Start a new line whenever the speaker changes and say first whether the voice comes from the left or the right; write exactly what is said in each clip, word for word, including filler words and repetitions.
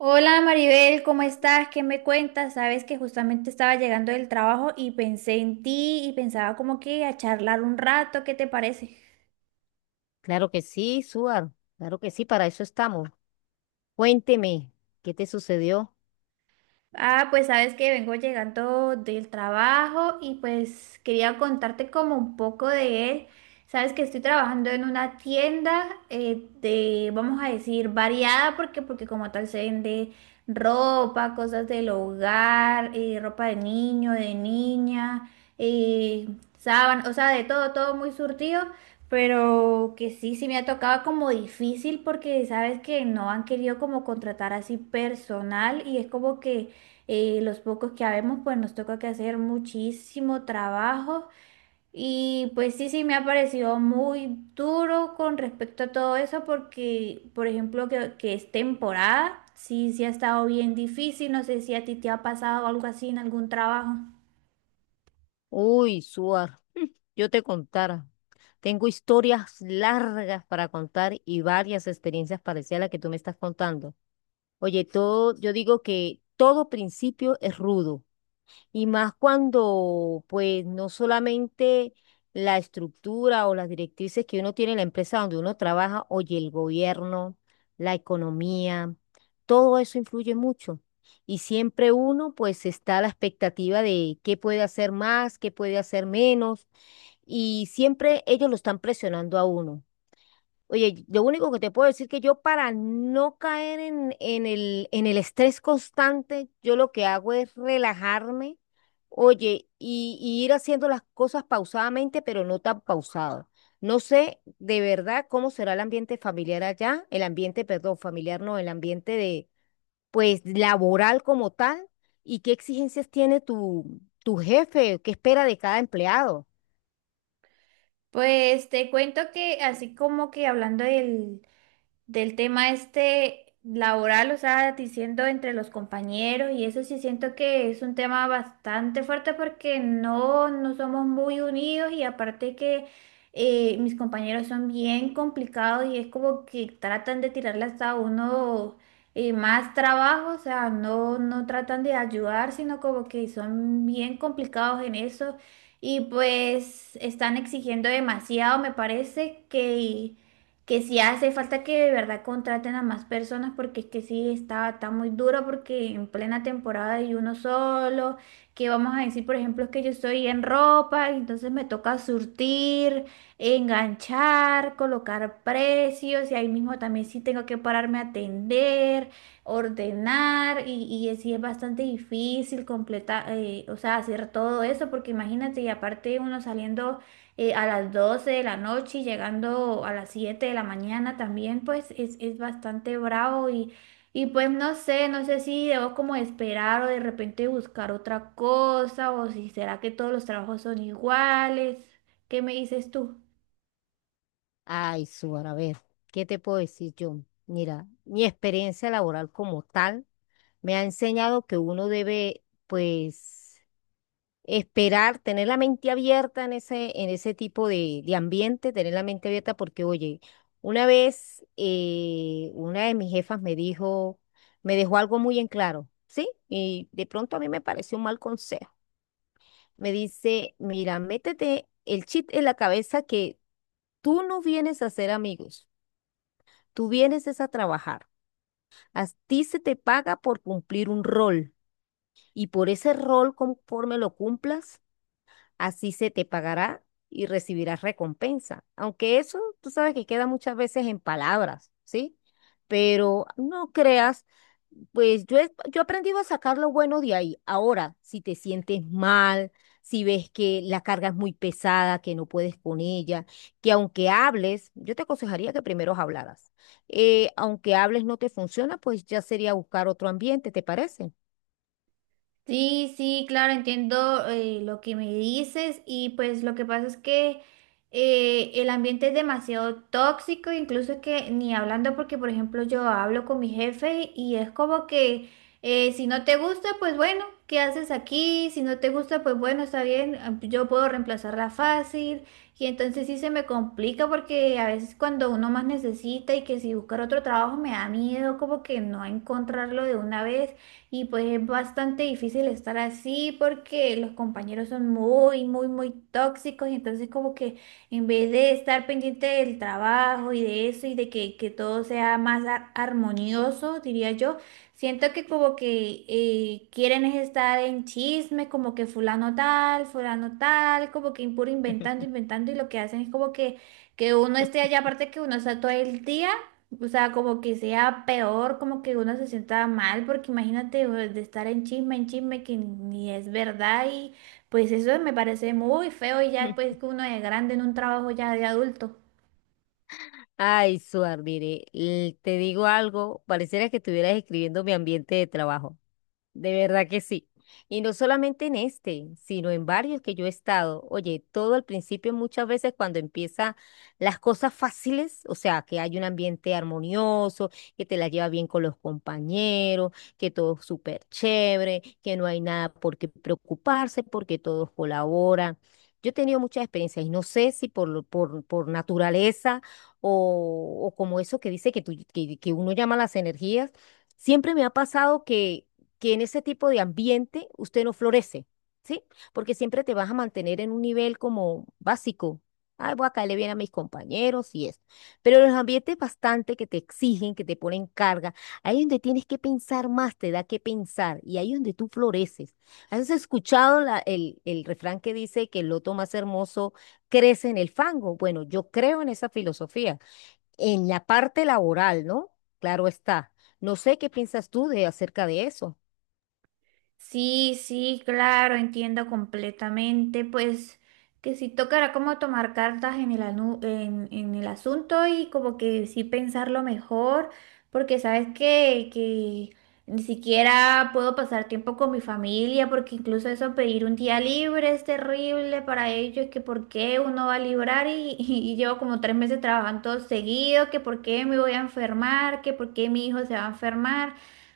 right: Hola Maribel, ¿cómo estás? ¿Qué me cuentas? Sabes que justamente estaba llegando del trabajo y pensé en ti y pensaba como que a charlar un rato, ¿qué te parece?
left: Claro que sí, Suar. Claro que sí, para eso estamos. Cuénteme, ¿qué te sucedió?
right: Ah, pues sabes que vengo llegando del trabajo y pues quería contarte como un poco de él. Sabes que estoy trabajando en una tienda eh, de, vamos a decir, variada, porque, porque como tal se vende ropa, cosas del hogar, eh, ropa de niño, de niña, eh, sábanas, o sea, de todo, todo muy surtido. Pero que sí, sí me ha tocado como difícil porque sabes que no han querido como contratar así personal y es como que eh, los pocos que habemos, pues nos toca que hacer muchísimo trabajo. Y pues sí, sí, me ha parecido muy duro con respecto a todo eso, porque, por ejemplo, que, que es temporada, sí, sí ha estado bien difícil. No sé si a ti te ha pasado algo así en algún trabajo.
left: Uy, Suar, yo te contara. Tengo historias largas para contar y varias experiencias parecidas a las que tú me estás contando. Oye, todo, yo digo que todo principio es rudo. Y más cuando, pues, no solamente la estructura o las directrices que uno tiene en la empresa donde uno trabaja, oye, el gobierno, la economía, todo eso influye mucho. Y siempre uno, pues, está a la expectativa de qué puede hacer más, qué puede hacer menos, y siempre ellos lo están presionando a uno. Oye, lo único que te puedo decir que yo para no caer en, en el, en el estrés constante, yo lo que hago es relajarme, oye, y, y ir haciendo las cosas pausadamente, pero no tan pausado. No sé de verdad cómo será el ambiente familiar allá, el ambiente, perdón, familiar no, el ambiente de, pues, laboral como tal, y qué exigencias tiene tu, tu jefe, qué espera de cada empleado.
right: Pues te cuento que así como que hablando del, del tema este laboral, o sea, diciendo entre los compañeros y eso sí siento que es un tema bastante fuerte porque no, no somos muy unidos y aparte que eh, mis compañeros son bien complicados y es como que tratan de tirarle hasta a uno eh, más trabajo, o sea, no, no tratan de ayudar, sino como que son bien complicados en eso. Y pues están exigiendo demasiado, me parece que que si hace falta que de verdad contraten a más personas porque es que sí está, está muy duro porque en plena temporada hay uno solo, que vamos a decir, por ejemplo, es que yo estoy en ropa, y entonces me toca surtir, enganchar, colocar precios y ahí mismo también sí tengo que pararme a atender, ordenar y, y es- sí es bastante difícil completar, eh, o sea, hacer todo eso porque imagínate y aparte uno saliendo eh, a las doce de la noche y llegando a las siete de la mañana también, pues es, es bastante bravo y, y pues no sé, no sé si debo como esperar o de repente buscar otra cosa o si será que todos los trabajos son iguales. ¿Qué me dices tú?
left: Ay, Suar, a ver, ¿qué te puedo decir yo? Mira, mi experiencia laboral como tal me ha enseñado que uno debe, pues, esperar, tener la mente abierta en ese, en ese tipo de, de ambiente, tener la mente abierta porque, oye, una vez eh, una de mis jefas me dijo, me dejó algo muy en claro, ¿sí? Y de pronto a mí me pareció un mal consejo. Me dice, mira, métete el chip en la cabeza que tú no vienes a ser amigos. Tú vienes es a trabajar. A ti se te paga por cumplir un rol y por ese rol, conforme lo cumplas, así se te pagará y recibirás recompensa. Aunque eso, tú sabes que queda muchas veces en palabras, ¿sí? Pero no creas, pues yo he, yo he aprendido a sacar lo bueno de ahí. Ahora, si te sientes mal, si ves que la carga es muy pesada, que no puedes con ella, que aunque hables, yo te aconsejaría que primero hablaras. Eh, aunque hables no te funciona, pues ya sería buscar otro ambiente, ¿te parece?
right: Sí, sí, claro, entiendo eh, lo que me dices y pues lo que pasa es que eh, el ambiente es demasiado tóxico, incluso que ni hablando porque por ejemplo yo hablo con mi jefe y es como que eh, si no te gusta, pues bueno, ¿qué haces aquí? Si no te gusta, pues bueno, está bien, ah, yo puedo reemplazarla fácil y entonces sí se me complica porque a veces cuando uno más necesita y que si buscar otro trabajo me da miedo como que no encontrarlo de una vez. Y pues es bastante difícil estar así porque los compañeros son muy, muy, muy tóxicos y entonces como que en vez de estar pendiente del trabajo y de eso y de que, que todo sea más ar- armonioso, diría yo, siento que como que eh, quieren es estar en chisme, como que fulano tal, fulano tal, como que impuro inventando, inventando y lo que hacen es como que, que uno esté allá, aparte que uno está todo el día. O sea, como que sea peor, como que uno se sienta mal, porque imagínate o de estar en chisme, en chisme que ni es verdad y pues eso me parece muy feo y ya después que uno es grande en un trabajo ya de adulto.
left: Ay, Suar, mire, l- te digo algo, pareciera que estuvieras escribiendo mi ambiente de trabajo. De verdad que sí. Y no solamente en este, sino en varios que yo he estado. Oye, todo al principio muchas veces cuando empieza las cosas fáciles, o sea, que hay un ambiente armonioso, que te la lleva bien con los compañeros, que todo es súper chévere, que no hay nada por qué preocuparse porque todos colaboran. Yo he tenido muchas experiencias y no sé si por, lo- por, por naturaleza o, o como eso que dice que, tú- que que uno llama las energías. Siempre me ha pasado que que en ese tipo de ambiente usted no florece, ¿sí? Porque siempre te vas a mantener en un nivel como básico. Ay, voy a caerle bien a mis compañeros y eso. Pero los ambientes bastante que te exigen, que te ponen carga, ahí es donde tienes que pensar más, te da que pensar, y ahí es donde tú floreces. ¿Has escuchado la- el, el refrán que dice que el loto más hermoso crece en el fango? Bueno, yo creo en esa filosofía, en la parte laboral, ¿no? Claro está. No sé qué piensas tú de acerca de eso.
right: Sí, sí, claro, entiendo completamente. Pues que sí tocará como tomar cartas en el, anu- en, en el asunto y como que sí pensarlo mejor, porque sabes que, que ni siquiera puedo pasar tiempo con mi familia, porque incluso eso pedir un día libre es terrible para ellos, que por qué uno va a librar y, y y llevo como tres meses trabajando todo seguido, que por qué me voy a enfermar, que por qué mi hijo se va a enfermar.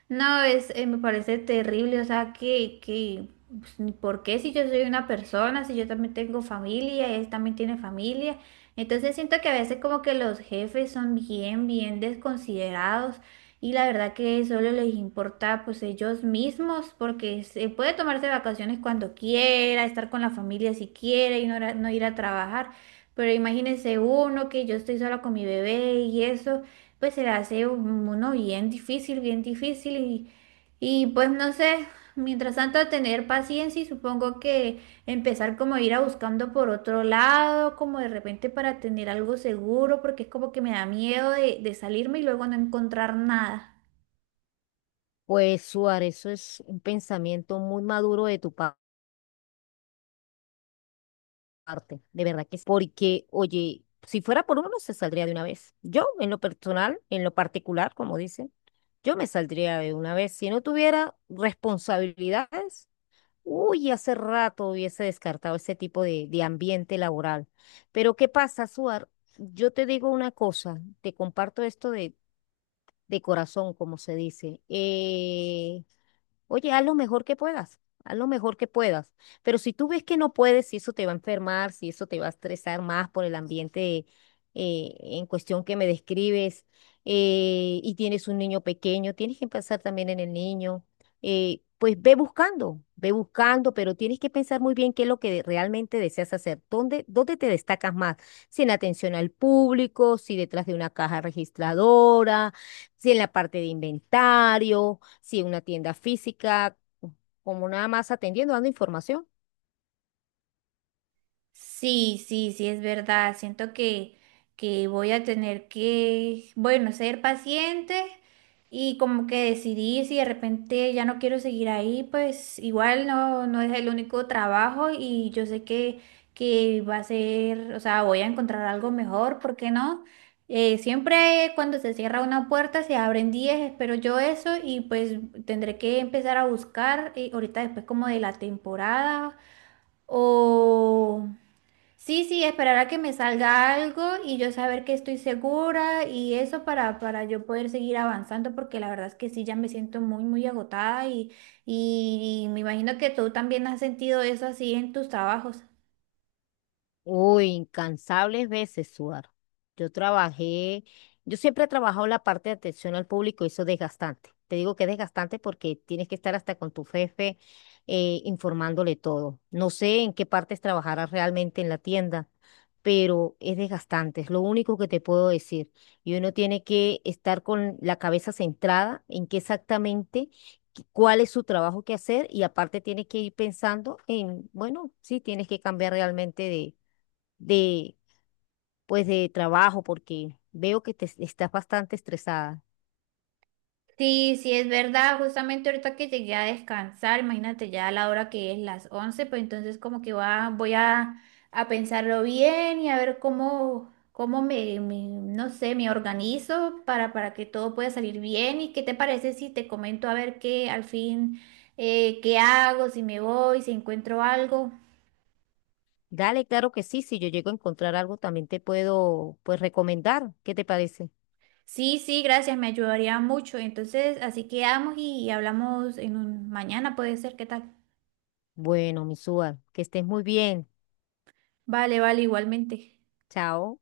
right: No, es, eh, me parece terrible, o sea, que, que, pues, ni ¿por qué si yo soy una persona, si yo también tengo familia, él también tiene familia? Entonces siento que a veces como que los jefes son bien, bien desconsiderados y la verdad que solo les importa pues ellos mismos porque se puede tomarse vacaciones cuando quiera, estar con la familia si quiere y no, ir a- no ir a trabajar, pero imagínense uno que yo estoy sola con mi bebé y eso pues se le hace un- uno bien difícil, bien difícil y, y pues no sé, mientras tanto tener paciencia y supongo que empezar como a ir a buscando por otro lado, como de repente para tener algo seguro, porque es como que me da miedo de, de salirme y luego no encontrar nada.
left: Pues Suárez, eso es un pensamiento muy maduro de tu pa- parte, de verdad que sí. Porque, oye, si fuera por uno, se saldría de una vez. Yo, en lo personal, en lo particular, como dicen, yo me saldría de una vez. Si no tuviera responsabilidades, uy, hace rato hubiese descartado ese tipo de, de ambiente laboral. Pero ¿qué pasa, Suar? Yo te digo una cosa, te comparto esto de, de corazón, como se dice. Eh, Oye, haz lo mejor que puedas, haz lo mejor que puedas. Pero si tú ves que no puedes, si eso te va a enfermar, si eso te va a estresar más por el ambiente eh, en cuestión que me describes, eh, y tienes un niño pequeño, tienes que pensar también en el niño, eh, pues ve buscando, ve buscando, pero tienes que pensar muy bien qué es lo que de- realmente deseas hacer, dónde, dónde te destacas más, si en atención al público, si detrás de una caja registradora, si en la parte de inventario, si una tienda física, como nada más atendiendo, dando información.
right: Sí, sí, sí, es verdad. Siento que, que voy a tener que, bueno, ser paciente y como que decidir si de repente ya no quiero seguir ahí, pues igual no, no es el único trabajo y yo sé que, que va a ser, o sea, voy a encontrar algo mejor, ¿por qué no? Eh, siempre cuando se cierra una puerta se abren diez. Espero yo eso y pues tendré que empezar a buscar eh, ahorita después como de la temporada o... Sí, sí, esperar a que me salga algo y yo saber que estoy segura y eso para, para yo poder seguir avanzando, porque la verdad es que sí, ya me siento muy, muy agotada y, y, y me imagino que tú también has sentido eso así en tus trabajos.
left: Uy, incansables veces, sudar. Yo trabajé, yo siempre he trabajado la parte de atención al público, y eso es desgastante. Te digo que es desgastante porque tienes que estar hasta con tu jefe eh, informándole todo. No sé en qué partes trabajarás realmente en la tienda, pero es desgastante, es lo único que te puedo decir. Y uno tiene que estar con la cabeza centrada en qué exactamente, qué- cuál es su trabajo que hacer y aparte tiene que ir pensando en, bueno, sí, tienes que cambiar realmente de, pues, de trabajo, porque veo que te es- estás bastante estresada.
right: Sí, sí, es verdad. Justamente ahorita que llegué a descansar, imagínate ya a la hora que es las once. Pues entonces como que va, voy a, a pensarlo bien y a ver cómo, cómo me, me- no sé, me organizo para, para que todo pueda salir bien. ¿Y qué te parece si te comento a ver qué al fin, eh, qué hago, si me voy, si encuentro algo?
left: Dale, claro que sí, si yo llego a encontrar algo, también te puedo, pues, recomendar. ¿Qué te parece?
right: Sí, sí, gracias, me ayudaría mucho. Entonces, así quedamos y hablamos en un, mañana, puede ser, ¿qué tal?
left: Bueno, Misúa, que estés muy bien.
right: Vale, vale, igualmente.
left: Chao.